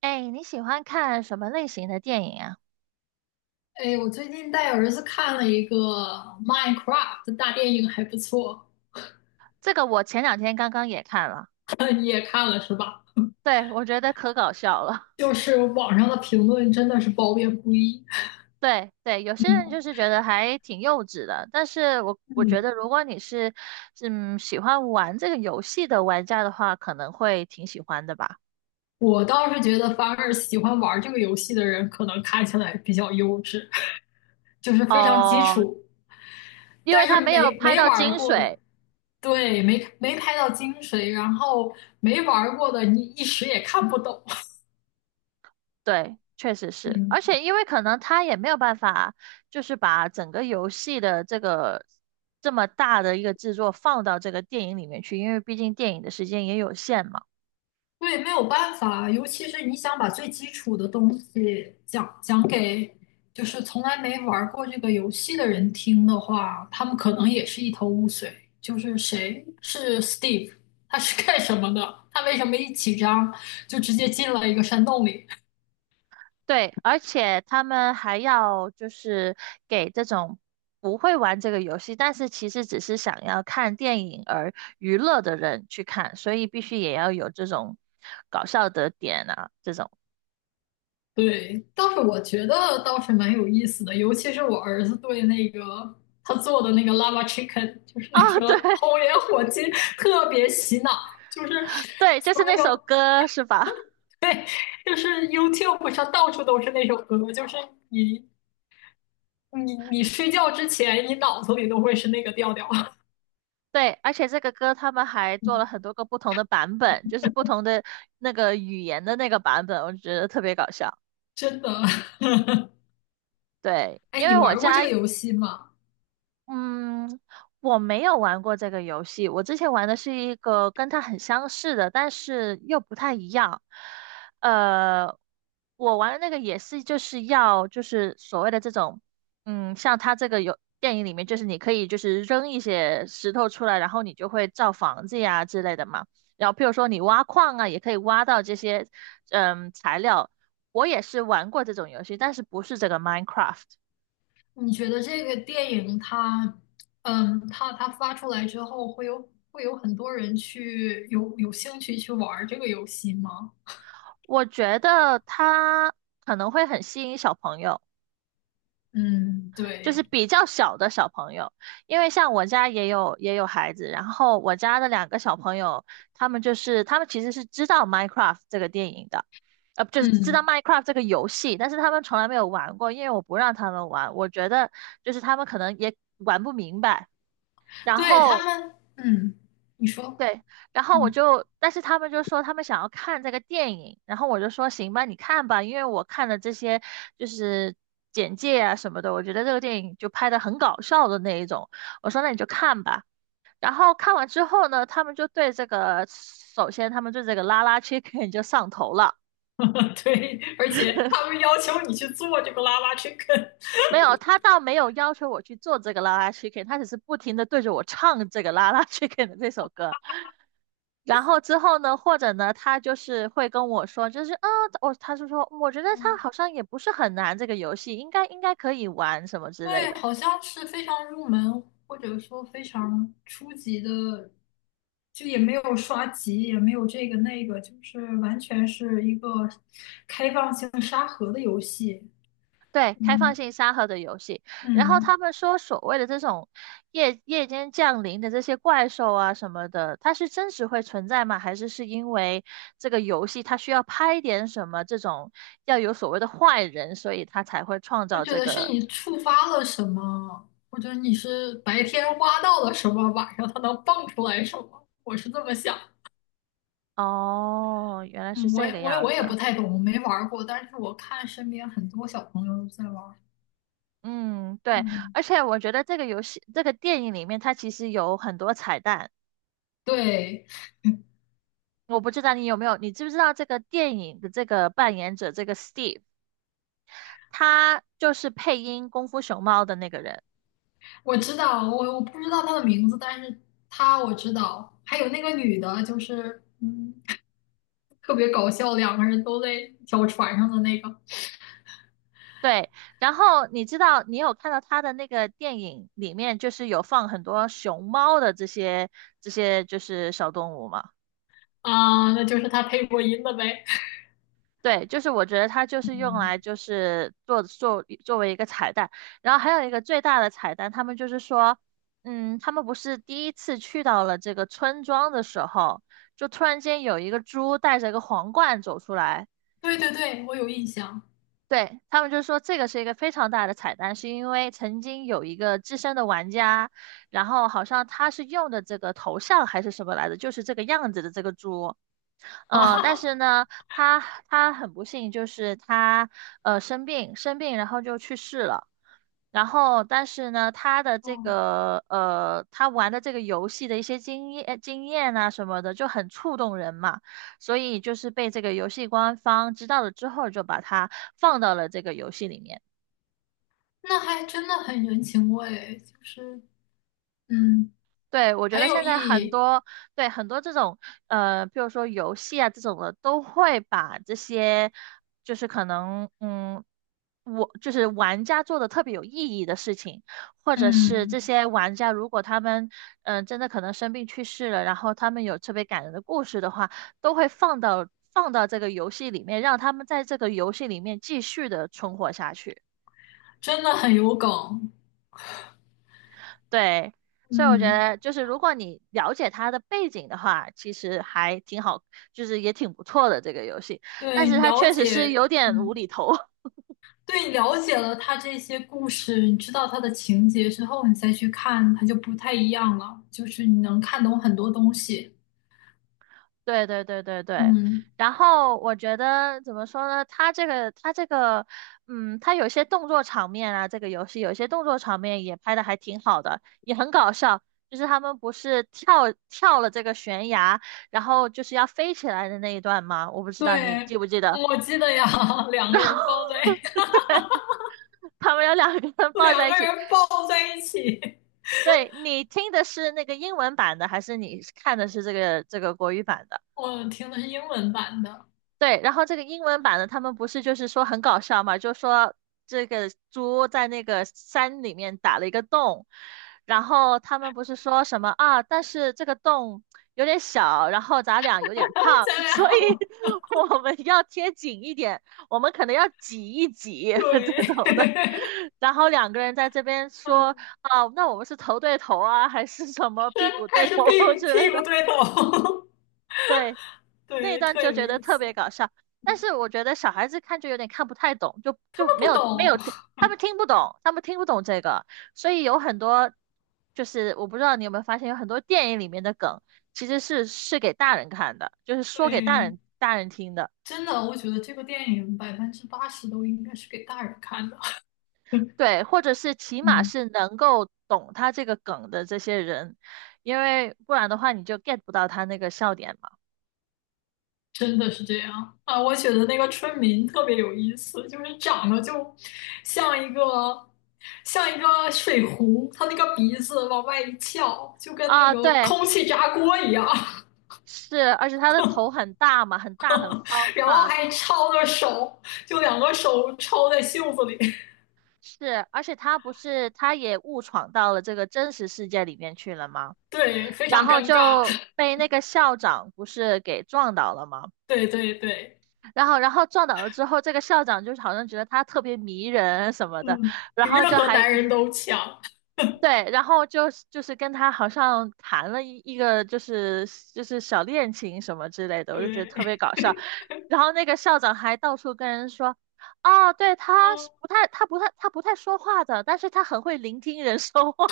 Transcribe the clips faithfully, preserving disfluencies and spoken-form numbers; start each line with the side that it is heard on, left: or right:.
right: 哎，你喜欢看什么类型的电影啊？
left: 哎，我最近带儿子看了一个《Minecraft》大电影，还不错。
right: 这个我前两天刚刚也看了，
left: 你也看了是吧？
right: 对，我觉得可搞笑了。
left: 就是网上的评论真的是褒贬不一。
right: 对对，有些人就
left: 嗯
right: 是觉得还挺幼稚的，但是我我觉
left: 嗯，
right: 得如果你是嗯喜欢玩这个游戏的玩家的话，可能会挺喜欢的吧。
left: 我倒是觉得，反而喜欢玩这个游戏的人，可能看起来比较幼稚，就是非常基
right: 哦，
left: 础。
right: 因为
left: 但
right: 他
left: 是
right: 没有
left: 没
right: 拍
left: 没
right: 到
left: 玩
right: 精
left: 过的，
right: 髓，
left: 对，没没拍到精髓，然后没玩过的，你一时也看不懂。
right: 对，确实 是，而
left: 嗯。
right: 且因为可能他也没有办法，就是把整个游戏的这个这么大的一个制作放到这个电影里面去，因为毕竟电影的时间也有限嘛。
left: 对，没有办法，尤其是你想把最基础的东西讲讲给就是从来没玩儿过这个游戏的人听的话，他们可能也是一头雾水。就是谁是 Steve，他是干什么的？他为什么一起张就直接进了一个山洞里？
right: 对，而且他们还要就是给这种不会玩这个游戏，但是其实只是想要看电影而娱乐的人去看，所以必须也要有这种搞笑的点啊，这种。
left: 对，倒是我觉得倒是蛮有意思的，尤其是我儿子对那个他做的那个 lava chicken，就是那
right: 哦，
left: 个
right: 对
left: 红莲火鸡，特别洗脑，就是
right: 对，就
left: 所
right: 是那首
left: 有。
right: 歌是吧？
left: 对，就是 YouTube 上到处都是那首歌，就是你你你睡觉之前，你脑子里都会是那个调调。
right: 对，而且这个歌他们还做了
left: 嗯
right: 很多个不同的版本，就是不同的那个语言的那个版本，我觉得特别搞笑。
left: 真的。
right: 对，
left: 哎，
right: 因
left: 你
right: 为我
left: 玩过这
right: 家
left: 个游戏吗？
right: 嗯，我没有玩过这个游戏，我之前玩的是一个跟它很相似的，但是又不太一样。呃，我玩的那个也是就是要就是所谓的这种，嗯，像它这个有电影里面就是你可以就是扔一些石头出来，然后你就会造房子呀之类的嘛。然后譬如说你挖矿啊，也可以挖到这些嗯材料。我也是玩过这种游戏，但是不是这个 Minecraft。
left: 你觉得这个电影它，嗯，它它发出来之后，会有会有很多人去有有兴趣去玩这个游戏吗？
right: 我觉得它可能会很吸引小朋友，
left: 嗯，
right: 就是
left: 对，
right: 比较小的小朋友，因为像我家也有也有孩子，然后我家的两个小朋友，他们就是他们其实是知道《Minecraft》这个电影的，呃，就是知道
left: 嗯，
right: 《Minecraft》这个游戏，但是他们从来没有玩过，因为我不让他们玩，我觉得就是他们可能也玩不明白。然
left: 对他
right: 后
left: 们，嗯，你说，
right: 对，然后我
left: 嗯，
right: 就，但是他们就说他们想要看这个电影，然后我就说行吧，你看吧，因为我看了这些就是简介啊什么的，我觉得这个电影就拍的很搞笑的那一种，我说那你就看吧。然后看完之后呢，他们就对这个，首先他们对这个拉拉 chicken 就上头了。
left: 对，而且他们要求你去做这个拉拉 chicken。
right: 没有，他倒没有要求我去做这个拉拉 chicken，他只是不停的对着我唱这个拉拉 chicken 的这首歌。然后之后呢，或者呢，他就是会跟我说，就是啊，我、他就说，我觉得他好像也不是很难，这个游戏应该应该可以玩什么之
left: 对，
right: 类的。
left: 好像是非常入门或者说非常初级的，就也没有刷级，也没有这个那个，就是完全是一个开放性沙盒的游戏。
right: 对，开放
left: 嗯
right: 性沙盒的游戏。然后
left: 嗯，
right: 他们说，所谓的这种夜夜间降临的这些怪兽啊什么的，它是真实会存在吗？还是是因为这个游戏它需要拍点什么这种要有所谓的坏人，所以它才会创
left: 我
right: 造
left: 觉
right: 这
left: 得是
right: 个？
left: 你触发了什么，或者你是白天挖到了什么，晚上它能蹦出来什么，我是这么想。
right: 哦，原来是
left: 嗯，我
right: 这
left: 也
right: 个
left: 我也
right: 样
left: 我也不
right: 子。
left: 太懂，我没玩儿过，但是我看身边很多小朋友都在玩儿
right: 嗯，对，
left: 嗯，
right: 而且我觉得这个游戏、这个电影里面，它其实有很多彩蛋。
left: 对。
right: 我不知道你有没有，你知不知道这个电影的这个扮演者，这个 Steve，他就是配音《功夫熊猫》的那个人。
left: 我知道，我我不知道他的名字，但是他我知道，还有那个女的，就是嗯，特别搞笑，两个人都在一条船上的那个
right: 对，然后你知道，你有看到他的那个电影里面，就是有放很多熊猫的这些这些就是小动物吗？
left: 啊，那就是他配过音的呗。
right: 对，就是我觉得它就是用
left: 嗯，
right: 来就是做做作为一个彩蛋，然后还有一个最大的彩蛋，他们就是说，嗯，他们不是第一次去到了这个村庄的时候，就突然间有一个猪带着一个皇冠走出来，
left: 对对对，我有印象。
right: 对，他们就说这个是一个非常大的彩蛋，是因为曾经有一个资深的玩家，然后好像他是用的这个头像还是什么来着，就是这个样子的这个猪。
left: 哈
right: 嗯，
left: 哈
right: 但是
left: 哈，
right: 呢，他他很不幸，就是他呃生病生病，然后就去世了。然后，但是呢，他的这
left: 哦，
right: 个呃，他玩的这个游戏的一些经验经验啊什么的，就很触动人嘛。所以就是被这个游戏官方知道了之后，就把他放到了这个游戏里面。
left: 那还真的很人情味，就是嗯，
right: 对，我觉
left: 很
right: 得
left: 有
right: 现
left: 意
right: 在很
left: 义，
right: 多，对，很多这种，呃，比如说游戏啊这种的，都会把这些，就是可能，嗯，我就是玩家做的特别有意义的事情，或者是这
left: 嗯，
right: 些玩家如果他们，嗯、真的可能生病去世了，然后他们有特别感人的故事的话，都会放到放到这个游戏里面，让他们在这个游戏里面继续的存活下去。
left: 真的很有梗，
right: 对，所以我觉
left: 嗯，
right: 得就是如果你了解它的背景的话，其实还挺好，就是也挺不错的这个游戏。但
left: 对
right: 是
left: 你
right: 它
left: 了
right: 确实是
left: 解，
right: 有点无
left: 嗯。
right: 厘头。
left: 对，了解了他这些故事，你知道他的情节之后，你再去看，它就不太一样了。就是你能看懂很多东西。
right: 对对对对对。
left: 嗯，
right: 然后我觉得怎么说呢？它这个它这个，嗯，它有些动作场面啊，这个游戏有些动作场面也拍的还挺好的，也很搞笑。就是他们不是跳跳了这个悬崖，然后就是要飞起来的那一段吗？我不知道你
left: 对，
right: 记不记得。
left: 我记得呀，两
right: 然
left: 个
right: 后
left: 人抱在
right: 对，他们有两个人 抱
left: 两
right: 在一
left: 个
right: 起。
left: 人抱在一起，
right: 对，你听的是那个英文版的，还是你看的是这个这个国语版的？
left: 我听的是英文版的，
right: 对，然后这个英文版的他们不是就是说很搞笑嘛，就说这个猪在那个山里面打了一个洞，然后他们不是说什么啊，但是这个洞有点小，然后咱俩有点胖，
left: 咱
right: 所以
left: 俩
right: 我们要贴紧一点，我们可能要挤一挤
left: 对，
right: 这种的。然后两个人在这边说
left: 嗯，
right: 啊，那我们是头对头啊，还是什
left: 是
right: 么屁股对
left: 还是屁
right: 头
left: 股
right: 之
left: 屁
right: 类的。
left: 股对头，
right: 对，那一
left: 对，
right: 段
left: 特
right: 就
left: 有
right: 觉得
left: 意
right: 特别
left: 思。
right: 搞笑。但是我觉得小孩子看就有点看不太懂，就
left: 他
right: 就
left: 们
right: 没
left: 不
right: 有没有
left: 懂，
right: 听，他们听不懂，他们听不懂这个，所以有很多就是我不知道你有没有发现，有很多电影里面的梗其实是是给大人看的，就是说给大
left: 对，
right: 人大人听的，
left: 真的，我觉得这个电影百分之八十都应该是给大人看的。嗯，
right: 对，或者是起码
left: 嗯，
right: 是能够懂他这个梗的这些人，因为不然的话你就 get 不到他那个笑点嘛。
left: 真的是这样啊！我觉得那个村民特别有意思，就是长得就像一个像一个水壶，他那个鼻子往外一翘，就跟那
right: 啊，
left: 个
right: 对，
left: 空气炸锅一样，
right: 是，而且他的头很大嘛，很大很方
left: 然后
right: 嘛。
left: 还抄着手，就两个手抄在袖子里，
right: 是，而且他不是，他也误闯到了这个真实世界里面去了吗？
left: 对，非
right: 然
left: 常
right: 后
left: 尴尬，
right: 就被那个校长不是给撞倒了吗？
left: 对对对，
right: 然后，然后撞倒了之后，这个校长就是好像觉得他特别迷人什么的，
left: 嗯，
right: 然
left: 比任
right: 后就
left: 何
right: 还
left: 男 人都强，
right: 对，然后就就是跟他好像谈了一一个就是就是小恋情什么之类的，我就觉得
left: 对，
right: 特别搞笑。然后那个校长还到处跟人说。哦，对，他是
left: 嗯，
right: 不太，他不太，他不太说话的，但是他很会聆听人说话。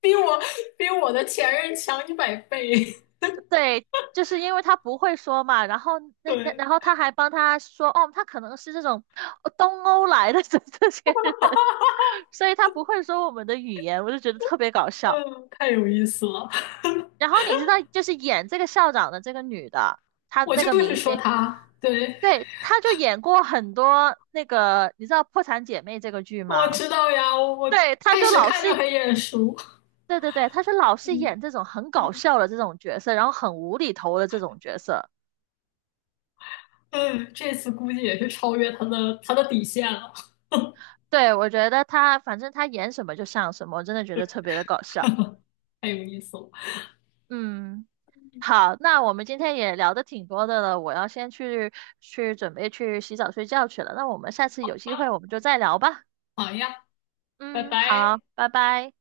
left: 比我比我的前任强一百倍，
right: 对，就是因为他不会说嘛，然后 那那
left: 对，
right: 然后他还帮他说，哦，他可能是这种呃东欧来的这这些人，所以他不会说我们的语言，我就觉得特别搞笑。
left: 嗯，太有意思了。
right: 然后你知道，就是演这个校长的这个女的，她
left: 我
right: 那
left: 就
right: 个明
left: 是说
right: 星，
left: 他，对，
right: 对，她就演过很多那个，你知道《破产姐妹》这个剧
left: 我
right: 吗？
left: 知道呀，我我
right: 对，她
left: 开
right: 就
left: 始
right: 老
left: 看就
right: 是，
left: 很眼熟，
right: 对对对，她是老是
left: 嗯
right: 演这种很搞笑的这种角色，然后很无厘头的这种角色。
left: 嗯，这次估计也是超越他的他的底线了，
right: 对，我觉得他反正他演什么就像什么，我真的觉得特别的搞笑。
left: 太有意思了，
right: 嗯，好，那我们今天也聊的挺多的了，我要先去去准备去洗澡睡觉去了。那我们下次有机会我们就再聊吧。
left: 好呀，拜
right: 嗯，好，
left: 拜。
right: 拜拜。